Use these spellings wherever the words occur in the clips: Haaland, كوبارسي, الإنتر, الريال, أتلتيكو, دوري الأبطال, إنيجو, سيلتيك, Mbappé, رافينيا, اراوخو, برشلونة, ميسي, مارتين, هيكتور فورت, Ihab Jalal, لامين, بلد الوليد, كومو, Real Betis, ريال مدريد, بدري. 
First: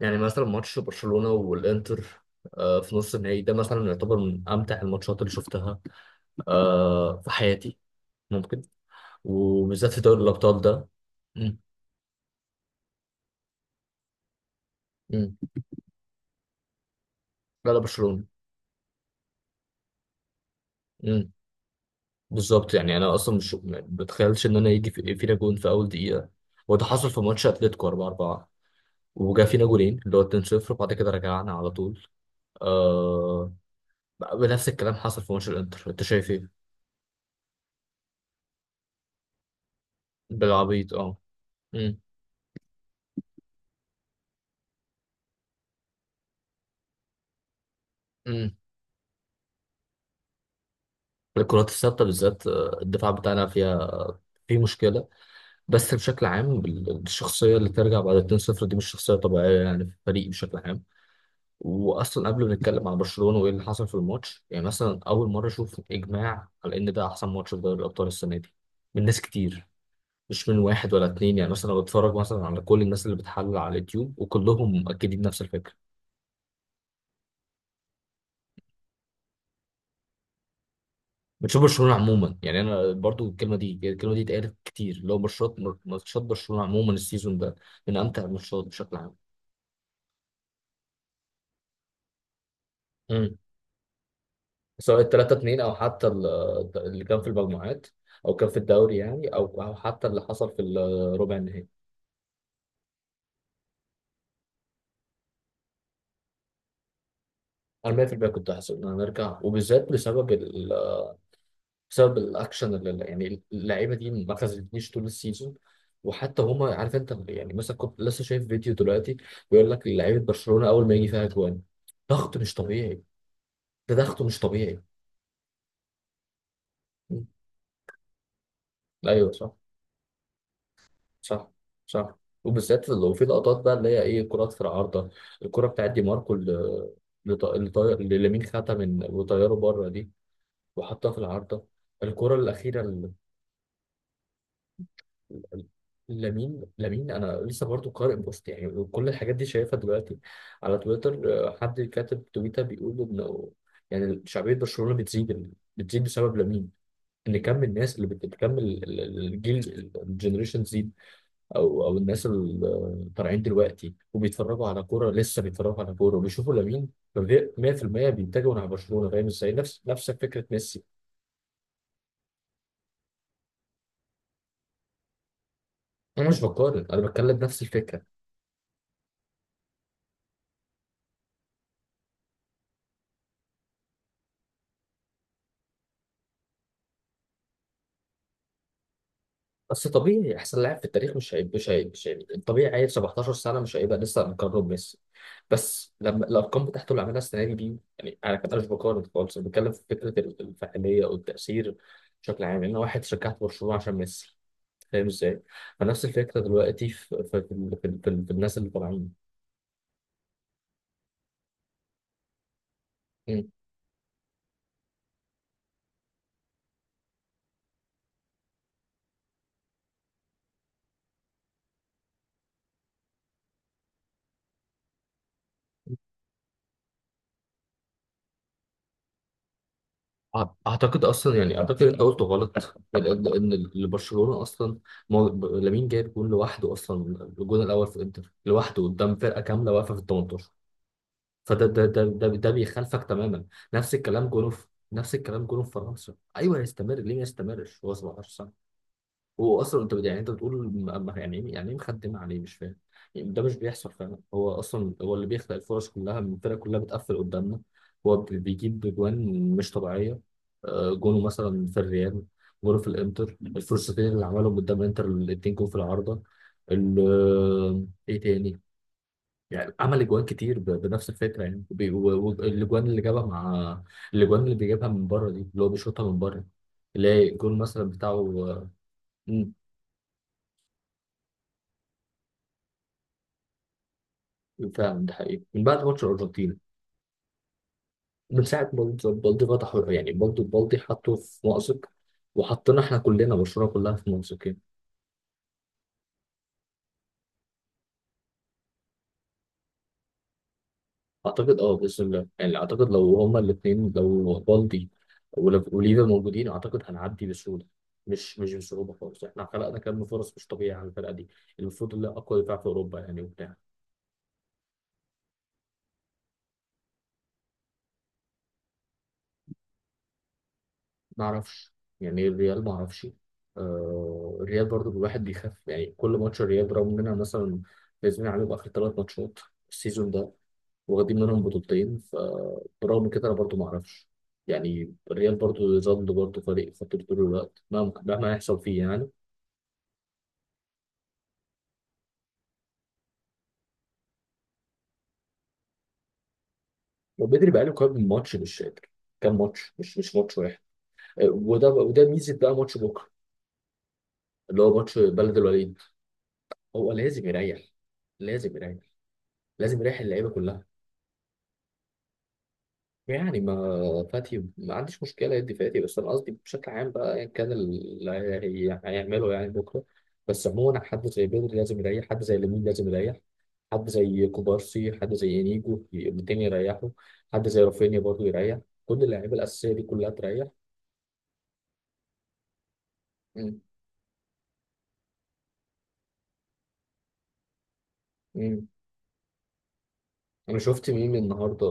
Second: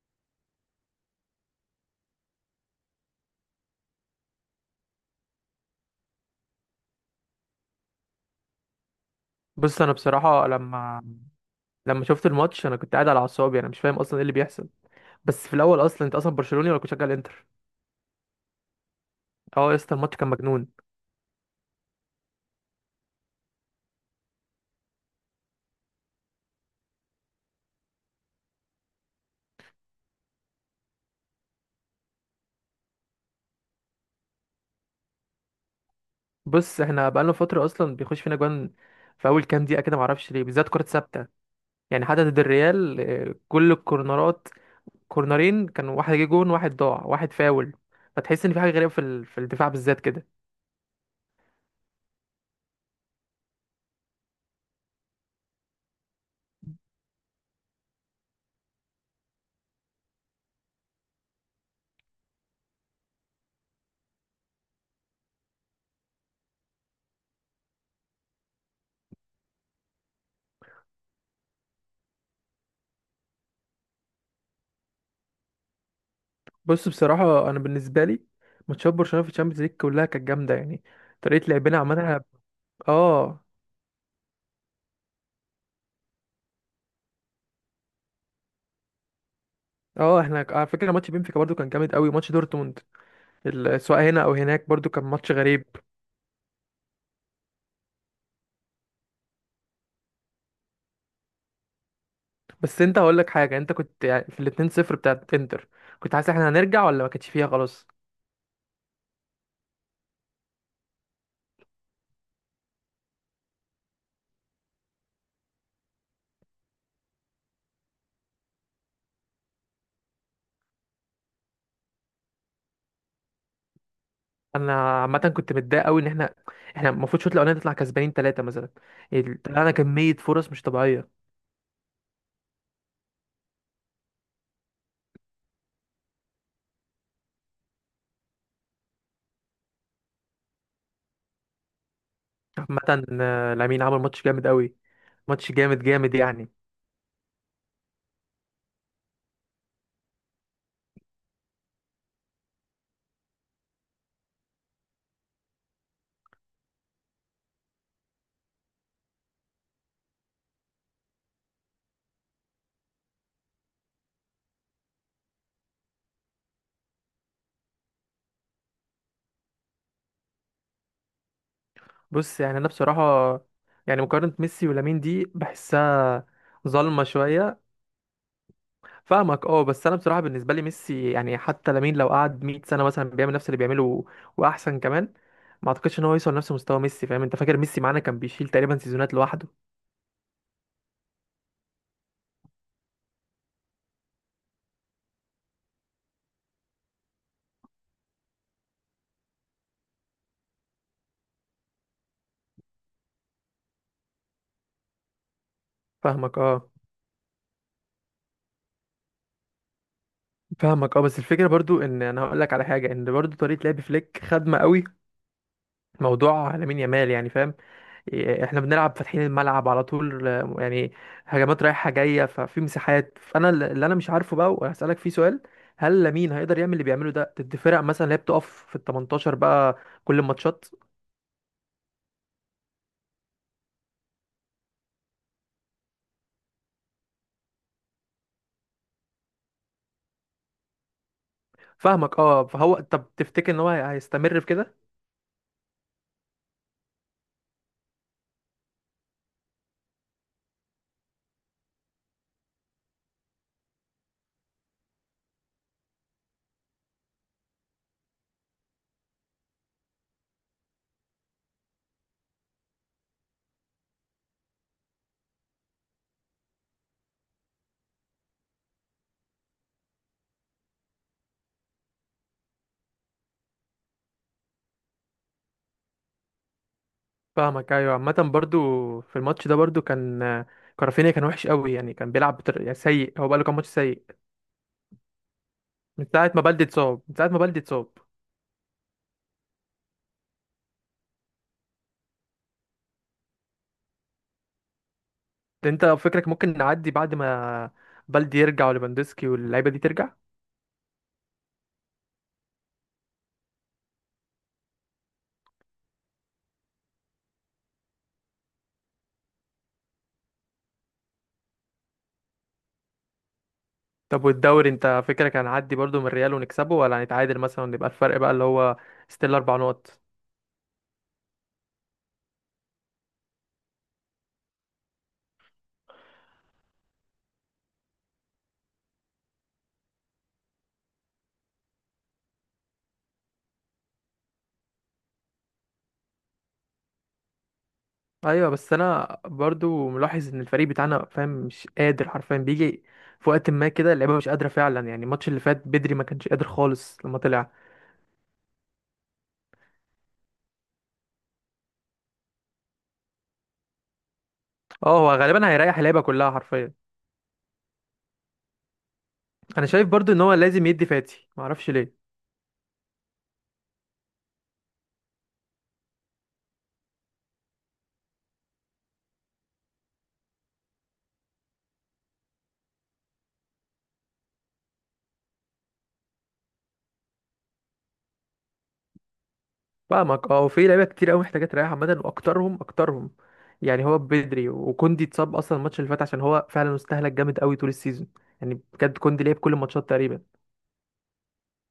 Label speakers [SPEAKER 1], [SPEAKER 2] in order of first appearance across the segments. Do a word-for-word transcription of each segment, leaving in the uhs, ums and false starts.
[SPEAKER 1] يعني مثلا ماتش برشلونة والإنتر، آه، في نص النهائي ده مثلا يعتبر من أمتع الماتشات اللي شفتها، آه، في حياتي. ممكن،
[SPEAKER 2] بص
[SPEAKER 1] وبالذات
[SPEAKER 2] انا
[SPEAKER 1] في دوري
[SPEAKER 2] بصراحه
[SPEAKER 1] الأبطال ده.
[SPEAKER 2] لما
[SPEAKER 1] مم.
[SPEAKER 2] لما شفت الماتش، انا كنت قاعد على اعصابي. انا مش فاهم اصلا ايه اللي بيحصل.
[SPEAKER 1] مم.
[SPEAKER 2] بس في الاول، اصلا انت اصلا برشلوني ولا كنت شغال انتر؟
[SPEAKER 1] لا لا، برشلونة.
[SPEAKER 2] اه يا اسطى، الماتش كان مجنون.
[SPEAKER 1] مم. بالظبط. يعني أنا أصلا مش ما بتخيلش إن أنا يجي في- فينا جون في أول دقيقة. وده حصل في ماتش أتلتيكو اربعة اربعة. وجا فينا جولين اللي هو اتنين صفر، وبعد كده رجعنا على طول. آه بنفس الكلام حصل في ماتش الإنتر. أنت شايف إيه؟
[SPEAKER 2] بص، احنا بقالنا فتره اصلا بيخش فينا جوان في اول كام دقيقه كده، معرفش ليه، بالذات كره
[SPEAKER 1] بالعبيط أه
[SPEAKER 2] ثابته. يعني حتى ضد الريال، آه، كل الكورنرات، كورنرين كان، واحد جه جون، واحد ضاع، واحد فاول. فتحس ان
[SPEAKER 1] مم.
[SPEAKER 2] في حاجه غريبه في ال... في الدفاع بالذات كده.
[SPEAKER 1] الكرات الثابته بالذات آه، الدفاع بتاعنا فيها في مشكله. بس بشكل عام بال- الشخصيه اللي ترجع بعد اثنين صفر دي مش شخصيه طبيعيه، يعني في الفريق بشكل عام. واصلا قبل ما نتكلم عن برشلونه وايه اللي حصل في الماتش، يعني مثلا اول مره اشوف اجماع على ان ده احسن ماتش في دوري الابطال السنه دي، من ناس كتير، مش من واحد ولا اتنين. يعني مثلا بتفرج مثلا على كل الناس اللي بتحلل على اليوتيوب وكلهم مؤكدين نفس الفكره.
[SPEAKER 2] بص بصراحه، انا بالنسبه لي ماتشات برشلونه في الشامبيونز ليج كلها كانت جامده يعني، طريقه
[SPEAKER 1] بتشوف
[SPEAKER 2] لعبنا
[SPEAKER 1] برشلونه
[SPEAKER 2] عملها.
[SPEAKER 1] عموما. يعني انا برضو
[SPEAKER 2] اه.
[SPEAKER 1] الكلمه دي الكلمه دي اتقالت كتير، اللي هو ماتشات ماتشات برشلونه عموما السيزون ده من امتع الماتشات بشكل عام.
[SPEAKER 2] اه احنا ك- على فكره ماتش بنفيكا برضو كان جامد قوي، ماتش دورتموند،
[SPEAKER 1] امم
[SPEAKER 2] ال- سواء هنا او هناك، برضو
[SPEAKER 1] سواء
[SPEAKER 2] كان
[SPEAKER 1] ال
[SPEAKER 2] ماتش
[SPEAKER 1] تلاتة اتنين
[SPEAKER 2] غريب.
[SPEAKER 1] او حتى ال- اللي كان في المجموعات، او كان في الدوري يعني، او او حتى اللي حصل في الربع النهائي.
[SPEAKER 2] بس انت هقول لك حاجه، انت كنت يعني في الاتنين صفر بتاعت انتر كنت حاسس احنا هنرجع ولا ما كانتش فيها خلاص؟
[SPEAKER 1] انا مئة بالمئة كنت هحسب ان انا نرجع، وبالذات بسبب، بسبب الاكشن اللي يعني اللعيبه دي ما خذتنيش طول السيزون. وحتى هما، عارف انت، يعني مثلا كنت لسه شايف فيديو دلوقتي بيقول لك لعيبه برشلونه اول ما يجي فيها جوان ضغط مش طبيعي. ده ضغط مش طبيعي.
[SPEAKER 2] انا عامه كنت متضايق قوي ان احنا احنا المفروض
[SPEAKER 1] م.
[SPEAKER 2] الشوط الاولاني نطلع كسبانين ثلاثه مثلا.
[SPEAKER 1] ايوه
[SPEAKER 2] ال-
[SPEAKER 1] صح.
[SPEAKER 2] طلعنا كميه فرص مش طبيعيه.
[SPEAKER 1] صح. صح. وبالذات لو في لقطات بقى، اللي هي ايه، كرات في العارضه. الكره بتاعت دي ماركو اللي لط- اللي طاير، اللي لامين خدها من وطياره بره دي وحطها في العارضه. الكره الاخيره.
[SPEAKER 2] عامه آه، لامين عمل ماتش جامد قوي، ماتش جامد جامد يعني.
[SPEAKER 1] لامين لامين، انا لسه برضو قارئ بوست، يعني كل الحاجات دي شايفها دلوقتي على تويتر. آه، حد كاتب تويتر بيقول انه يعني شعبيه برشلونه بتزيد بتزيد بسبب لامين. ان كم الناس اللي بت- بتكمل ال- ال- الجيل، الجنريشن زيد. او او الناس اللي طالعين دلوقتي وبيتفرجوا على كوره، لسه بيتفرجوا على كوره وبيشوفوا لامين. فبي- مية بالمية بيتجهوا نحو برشلونه. فاهم ازاي؟ نفس نفس فكره ميسي.
[SPEAKER 2] بص يعني انا بصراحه، يعني مقارنه ميسي ولامين دي بحسها
[SPEAKER 1] انا مش بقارن،
[SPEAKER 2] ظالمه
[SPEAKER 1] انا بتكلم نفس
[SPEAKER 2] شويه.
[SPEAKER 1] الفكره.
[SPEAKER 2] فاهمك اه، بس انا بصراحه بالنسبه لي ميسي يعني، حتى لامين لو قعد مية سنه مثلا بيعمل نفس اللي بيعمله واحسن كمان، ما اعتقدش ان هو يوصل لنفس مستوى ميسي. فاهم؟ انت فاكر ميسي معانا كان بيشيل تقريبا سيزونات لوحده.
[SPEAKER 1] بس طبيعي احسن لاعب في التاريخ مش هيبقى مش هيبقى مش هيبقى طبيعي. عيل سبعتاشر سنه مش هيبقى لسه مقرب ميسي. بس لما الارقام بتاعته اللي عملها السنه دي دي يعني انا كان مش بقارن خالص، انا بتكلم في فكره ال- الفاعليه والتاثير بشكل عام، ان واحد شجعت برشلونه عشان ميسي. فاهم ازاي؟ فنفس
[SPEAKER 2] فاهمك
[SPEAKER 1] الفكره
[SPEAKER 2] اه.
[SPEAKER 1] دلوقتي في في في, في, في, في الناس اللي طالعين.
[SPEAKER 2] فاهمك اه، بس الفكره برضو ان انا هقول لك على حاجه، ان برضو
[SPEAKER 1] مم.
[SPEAKER 2] طريقه لعب فليك خدمه قوي موضوع لامين يامال يعني، فاهم؟ إيه، احنا بنلعب فاتحين الملعب على طول آه، يعني هجمات رايحة جاية، ففي مساحات. فانا ال- اللي انا مش عارفه بقى وهسألك فيه سؤال، هل لامين هيقدر يعمل اللي بيعمله ده ضد فرق مثلا اللي هي بتقف في ال التمنتاشر بقى، كل
[SPEAKER 1] أع-
[SPEAKER 2] الماتشات؟
[SPEAKER 1] اعتقد اصلا، يعني اعتقد انت قلت غلط، ان ان إن برشلونه اصلا، مو- ب- لامين جايب جون لوحده اصلا. الجون الاول في انتر لوحده قدام فرقه كامله واقفه في ال تمنتاشر. فده ده ده
[SPEAKER 2] فاهمك
[SPEAKER 1] ده,
[SPEAKER 2] اه.
[SPEAKER 1] ده
[SPEAKER 2] فهو،
[SPEAKER 1] بيخالفك
[SPEAKER 2] طب
[SPEAKER 1] تماما.
[SPEAKER 2] تفتكر ان هو هي-
[SPEAKER 1] نفس الكلام
[SPEAKER 2] هيستمر في
[SPEAKER 1] جونه في
[SPEAKER 2] كده؟
[SPEAKER 1] نفس الكلام جونه في فرنسا. ايوه، يستمر. ليه ما يستمرش، هو سبعة عشر. هو اصلا انت بت- يعني انت بتقول م- م- يعني ايه، يعني ايه مخدم عليه، مش فاهم. يعني ده مش بيحصل فعلا، هو اصلا هو اللي بيخلق الفرص كلها، الفرقه كلها بتقفل قدامنا. هو بي- بيجيب جوان مش طبيعيه. آه، جونه مثلا في الريال، جونه في الانتر، الفرصتين اللي عملهم قدام الانتر الاتنين، جون في العارضه. ال- آه، ايه تاني. يعني عمل جوان كتير ب- بنفس الفكره يعني، وبي- و- والاجوان اللي جابها مع، الاجوان اللي بيجيبها من بره دي، اللي هو بيشوطها من بره، اللي هي الجون
[SPEAKER 2] فاهمك
[SPEAKER 1] مثلا
[SPEAKER 2] ايوه. عامة برضو
[SPEAKER 1] بتاعه.
[SPEAKER 2] في الماتش ده برضو كان آه، كرافينيا كان وحش قوي يعني، كان بيلعب بطر... يعني سيء، هو بقاله كام ماتش سيء.
[SPEAKER 1] فعلا ده حقيقي من بعد ماتش
[SPEAKER 2] من ساعة ما
[SPEAKER 1] الأرجنتين.
[SPEAKER 2] بلدي اتصاب من ساعة ما بلدي اتصاب
[SPEAKER 1] من ساعة بالدي بالدي فتحوا، يعني برضه بالدي حطه في مأزق، وحطينا احنا كلنا برشلونة كلها في مأزقين.
[SPEAKER 2] انت فكرك ممكن نعدي بعد ما بلدي يرجع وليفاندوسكي واللعيبة دي ترجع؟
[SPEAKER 1] أعتقد أه بإذن الله. يعني أعتقد لو هما الاتنين، لو بالدي ولف- وليفا موجودين، أعتقد هنعدي بسهولة. مش مش بصعوبة خالص. احنا خلقنا كم فرص مش طبيعية على الفرقة دي، المفروض اللي أقوى دفاع في أوروبا يعني وبتاع.
[SPEAKER 2] طب والدوري، انت فكرك هنعدي برضو من الريال ونكسبه ولا هنتعادل مثلا ونبقى الفرق بقى اللي هو ستيل اربع نقط؟
[SPEAKER 1] ما اعرفش، يعني ايه الريال، ما اعرفش. آه الريال برضو الواحد بيخاف، يعني كل ماتش الريال، برغم اننا مثلا فايزين عليهم اخر ثلاث ماتشات السيزون ده، واخدين منهم بطولتين، فبرغم كده انا برضو ما اعرفش. يعني الريال برضو يظل برضو فريق خطير طول الوقت، مهما مهما
[SPEAKER 2] ايوه
[SPEAKER 1] يحصل
[SPEAKER 2] بس
[SPEAKER 1] فيه يعني.
[SPEAKER 2] انا برضو ملاحظ ان الفريق بتاعنا، فاهم، مش قادر حرفيا. بيجي في وقت ما كده اللعيبه مش قادره فعلا، يعني الماتش اللي فات بدري ما كانش قادر خالص لما
[SPEAKER 1] وبدري
[SPEAKER 2] طلع.
[SPEAKER 1] بقاله كام ماتش مش فاكر، كام ماتش، مش مش ماتش واحد. آه، وده وده ميزه بقى ماتش بكره، اللي هو ماتش
[SPEAKER 2] اه هو
[SPEAKER 1] بلد
[SPEAKER 2] غالبا هيريح
[SPEAKER 1] الوليد.
[SPEAKER 2] اللعيبه كلها حرفيا.
[SPEAKER 1] هو لازم يريح، لازم يريح،
[SPEAKER 2] انا
[SPEAKER 1] لازم
[SPEAKER 2] شايف
[SPEAKER 1] يريح
[SPEAKER 2] برضو ان
[SPEAKER 1] اللعيبه
[SPEAKER 2] هو
[SPEAKER 1] كلها.
[SPEAKER 2] لازم يدي فاتي، ما اعرفش ليه.
[SPEAKER 1] يعني ما فاتي، ما عنديش مشكلة يدي فاتي، بس أنا قصدي بشكل عام بقى، أيا كان اللي هي- هيعمله يعني بكرة. بس عموما حد زي بدري لازم يريح، حد زي لامين لازم يريح، حد زي كوبارسي، حد زي إنيجو التاني يريحوا، حد زي رافينيا برضه يريح، كل اللعيبة الأساسية دي كلها
[SPEAKER 2] فاهمك
[SPEAKER 1] تريح.
[SPEAKER 2] اه، في لعيبه كتير قوي محتاجه تريح عامه، واكترهم اكترهم
[SPEAKER 1] مم.
[SPEAKER 2] يعني هو بدري، وكوندي اتصاب اصلا الماتش اللي فات، عشان هو فعلا استهلك جامد قوي طول السيزون. يعني
[SPEAKER 1] مم.
[SPEAKER 2] بجد كوندي لعب كل الماتشات تقريبا.
[SPEAKER 1] أنا شفت ميم النهاردة،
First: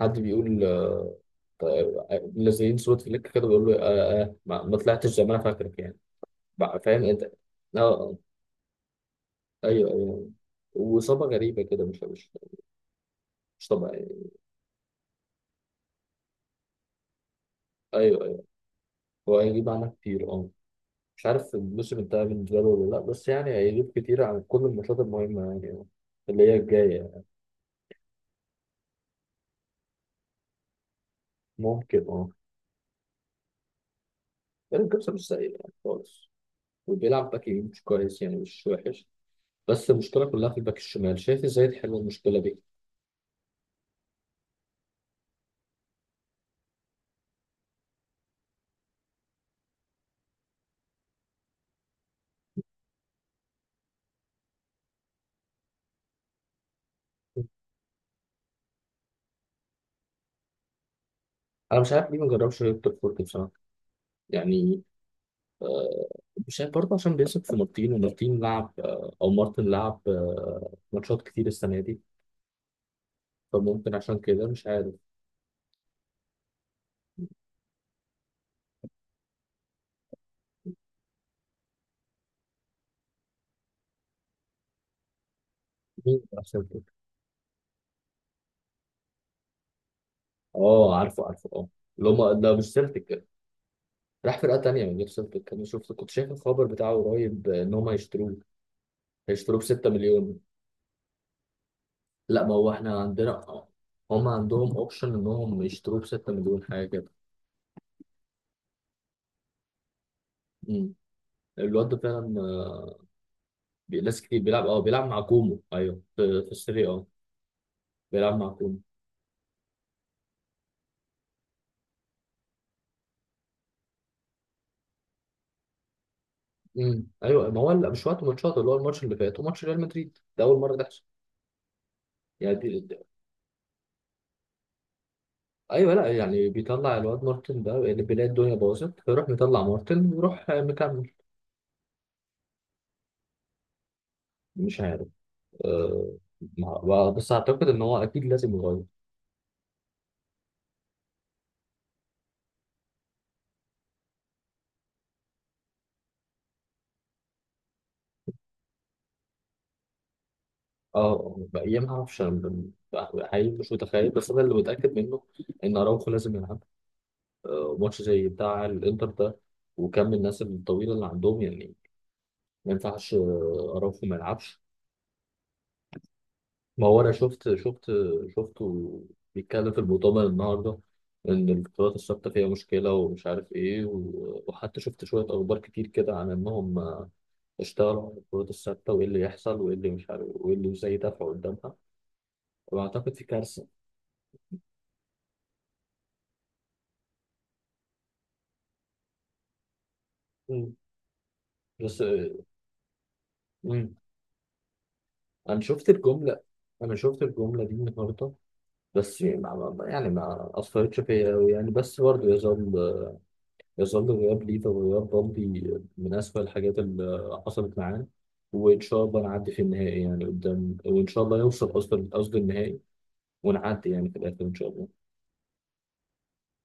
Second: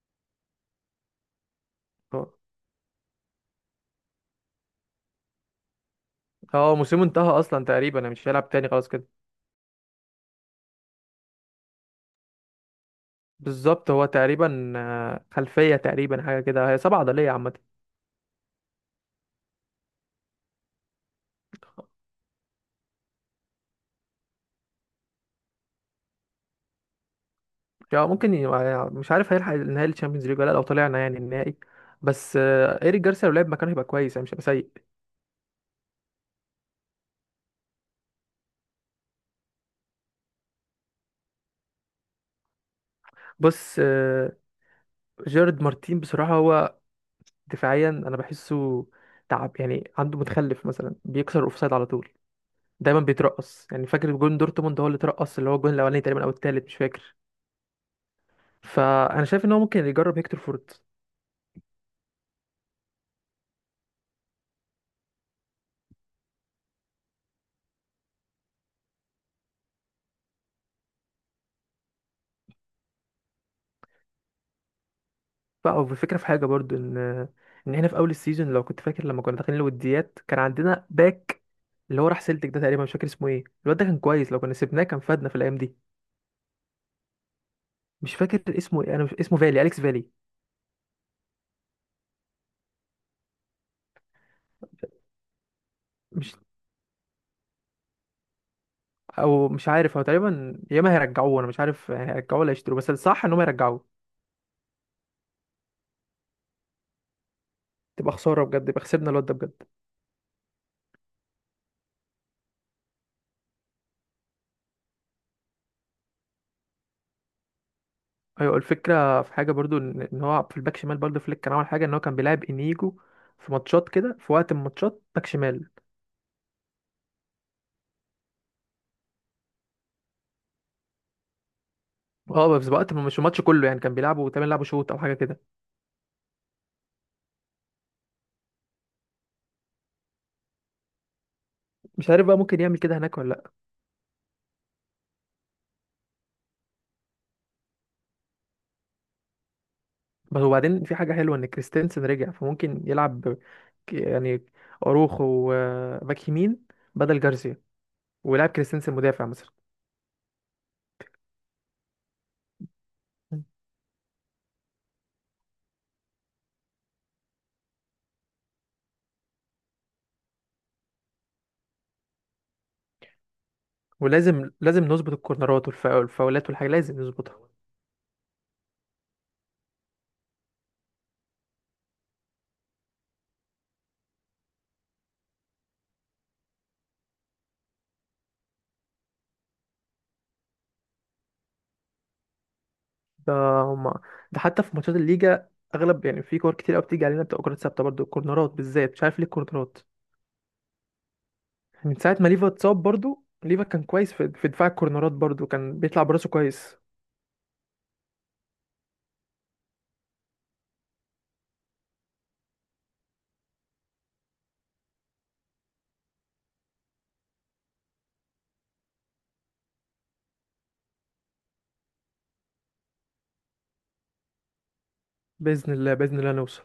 [SPEAKER 1] حد بيقول آه، طيب،
[SPEAKER 2] اه.
[SPEAKER 1] منزلين صورة فليك كده بيقول له آه آه ما ما طلعتش زي ما أنا فاكرك يعني.
[SPEAKER 2] آه،
[SPEAKER 1] بقى
[SPEAKER 2] موسمه
[SPEAKER 1] فاهم
[SPEAKER 2] انتهى
[SPEAKER 1] أنت.
[SPEAKER 2] اصلا تقريبا، انا
[SPEAKER 1] اه.
[SPEAKER 2] مش هيلعب تاني خلاص كده.
[SPEAKER 1] ايوه، ايوه. وإصابة غريبة كده مش مش مش
[SPEAKER 2] بالظبط، هو
[SPEAKER 1] طبيعية.
[SPEAKER 2] تقريبا آه، خلفيه تقريبا، حاجه كده هي سبعه عضليه عامه.
[SPEAKER 1] ايوه، ايوه. هو هيجيب عنها كتير، اه. مش عارف الموسم انتهى بالنسبة له ولا لا، بس يعني هيجيب كتير عن كل الماتشات المهمة يعني، آه، اللي هي الجاية يعني.
[SPEAKER 2] يعني ممكن ي- مش عارف هيلحق النهائي الشامبيونز ليج ولا لأ، لو طلعنا يعني النهائي.
[SPEAKER 1] ممكن، اه.
[SPEAKER 2] بس آه، ايريك جارسيا لو لعب مكانه هيبقى كويس يعني، مش هيبقى
[SPEAKER 1] يعني
[SPEAKER 2] سيء.
[SPEAKER 1] الجبسة مش سيء يعني خالص، وبيلعب باك يمين مش كويس يعني، مش وحش، بس المشكلة كلها في الباك الشمال. شايف ازاي تحل المشكلة دي؟
[SPEAKER 2] بص آه، جيرارد مارتين بصراحه هو دفاعيا انا بحسه تعب يعني، عنده متخلف مثلا، بيكسر الاوفسايد على طول، دايما بيترقص. يعني فاكر جون دورتموند، هو اللي اترقص، اللي هو الجون الاولاني تقريبا او التالت، مش فاكر. فانا شايف ان هو ممكن يجرب هيكتور فورت.
[SPEAKER 1] انا مش عارف ليه ما جربش هيكتور فورت بصراحة. يعني آه، مش عارف برضه، عشان بيثق في مارتين، ومارتين لعب آه، او مارتن لعب آه، ماتشات كتير السنة دي، فممكن عشان كده مش عارف.
[SPEAKER 2] بقى الفكره في حاجه برضو، ان ان احنا في اول السيزون، لو كنت فاكر لما كنا داخلين الوديات، كان عندنا باك اللي هو راح سيلتك ده تقريبا، مش فاكر اسمه ايه، الواد ده كان كويس، لو كنا سيبناه كان فادنا في الايام دي.
[SPEAKER 1] مين راح سيلتيك؟
[SPEAKER 2] مش فاكر اسمه ايه، انا مش اسمه فالي، اليكس فالي.
[SPEAKER 1] اه، عارفه عارفه اه. اللي هم ده مش سيلتيك، راح فرقه تانيه من غير سيلتيك. انا شفت كنت شايف
[SPEAKER 2] مش،
[SPEAKER 1] الخبر بتاعه قريب ان هم هيشتروه.
[SPEAKER 2] او
[SPEAKER 1] هيشتروه ب
[SPEAKER 2] مش
[SPEAKER 1] ستة
[SPEAKER 2] عارف، هو
[SPEAKER 1] مليون.
[SPEAKER 2] تقريبا يا اما هيرجعوه، انا مش عارف هيرجعوه
[SPEAKER 1] لا،
[SPEAKER 2] ولا
[SPEAKER 1] ما هو
[SPEAKER 2] يشتروه، بس
[SPEAKER 1] احنا
[SPEAKER 2] الصح
[SPEAKER 1] عندنا
[SPEAKER 2] ان هم
[SPEAKER 1] آه،
[SPEAKER 2] يرجعوه.
[SPEAKER 1] هم عندهم اوبشن انهم يشتروه ب ست مليون حاجه كده.
[SPEAKER 2] تبقى خساره بجد، يبقى خسرنا الواد ده بجد.
[SPEAKER 1] امم الواد ده فعلا آه، بي- ناس كتير بيلعب اه بيلعب مع كومو، ايوه، في في السيريا اه، بيلعب مع
[SPEAKER 2] ايوه،
[SPEAKER 1] كومو.
[SPEAKER 2] الفكره في حاجه برضو، ان إن هو في الباك شمال، برضو فليك كان عمل حاجه ان هو كان بيلعب انيجو في ماتشات كده، في وقت من الماتشات باك شمال.
[SPEAKER 1] امم ايوه، ما هو لا، مش وقت ماتشات، اللي هو الماتش اللي فات وماتش ريال مدريد ده اول مره تحصل. يعني
[SPEAKER 2] اه بس وقت
[SPEAKER 1] دي
[SPEAKER 2] ما- مش الماتش كله يعني، كان بيلعبوا تمام، لعبوا شوط او حاجه كده.
[SPEAKER 1] ايوه، لا يعني بيطلع الواد مارتن ده اللي بيلاقي الدنيا باظت، فيروح مطلع مارتن ويروح مكمل.
[SPEAKER 2] مش عارف بقى ممكن يعمل كده هناك ولا لا.
[SPEAKER 1] مش عارف، أه مع- بس اعتقد ان هو اكيد لازم يغير.
[SPEAKER 2] بس وبعدين في حاجه حلوه ان كريستنسن رجع، فممكن يلعب ب- ك- يعني اروخو آه، باك يمين بدل جارسيا، ويلعب كريستنسن مدافع مثلا.
[SPEAKER 1] اه بقى ما اعرفش أنا، ب-
[SPEAKER 2] مم.
[SPEAKER 1] حقيقي مش متخيل، بس انا اللي متاكد منه ان اراوخو لازم يلعب. أه ماتش زي بتاع الانتر ده وكم الناس الطويله اللي عندهم يعني، ما ينفعش آه، اراوخو ما
[SPEAKER 2] ولازم
[SPEAKER 1] يلعبش.
[SPEAKER 2] لازم نظبط الكورنرات والفا- والفاولات والحاجة
[SPEAKER 1] ما هو
[SPEAKER 2] لازم
[SPEAKER 1] انا
[SPEAKER 2] نظبطها.
[SPEAKER 1] شفت شفت شفته بيتكلم في المؤتمر النهارده، ان القطارات الثابته فيها مشكله ومش عارف ايه، و- وحتى شفت شويه اخبار كتير كده عن انهم اشتغلوا على القطارات الثابته وايه اللي يحصل وايه اللي مش عارف وايه اللي ازاي يدافعوا قدامها. واعتقد في
[SPEAKER 2] ده،
[SPEAKER 1] كارثه.
[SPEAKER 2] هما، ده حتى في ماتشات الليجا اغلب يعني، في كور كتير قوي بتيجي علينا، بتبقى كورات ثابته برضو، الكورنرات بالذات، مش عارف ليه الكورنرات.
[SPEAKER 1] مم.
[SPEAKER 2] من
[SPEAKER 1] بس
[SPEAKER 2] ساعه ما ليفا اتصاب، برضو ليفا كان
[SPEAKER 1] مم.
[SPEAKER 2] كويس في في دفاع الكورنرات، برضو
[SPEAKER 1] انا
[SPEAKER 2] كان
[SPEAKER 1] شفت
[SPEAKER 2] بيطلع براسه
[SPEAKER 1] الجمله
[SPEAKER 2] كويس.
[SPEAKER 1] انا شفت الجمله دي النهارده. بس ما ما- يعني ما اثرتش فيا أوي يعني. بس برضه يظل يظل غياب ليه، فغياب رمزي، من أسوأ الحاجات اللي حصلت معانا. وإن شاء الله نعدي في النهائي يعني قدام، وإن شاء الله يوصل قصد قصد النهائي، ونعدي يعني في الآخر إن شاء الله.
[SPEAKER 2] باذن الله باذن الله نوصل.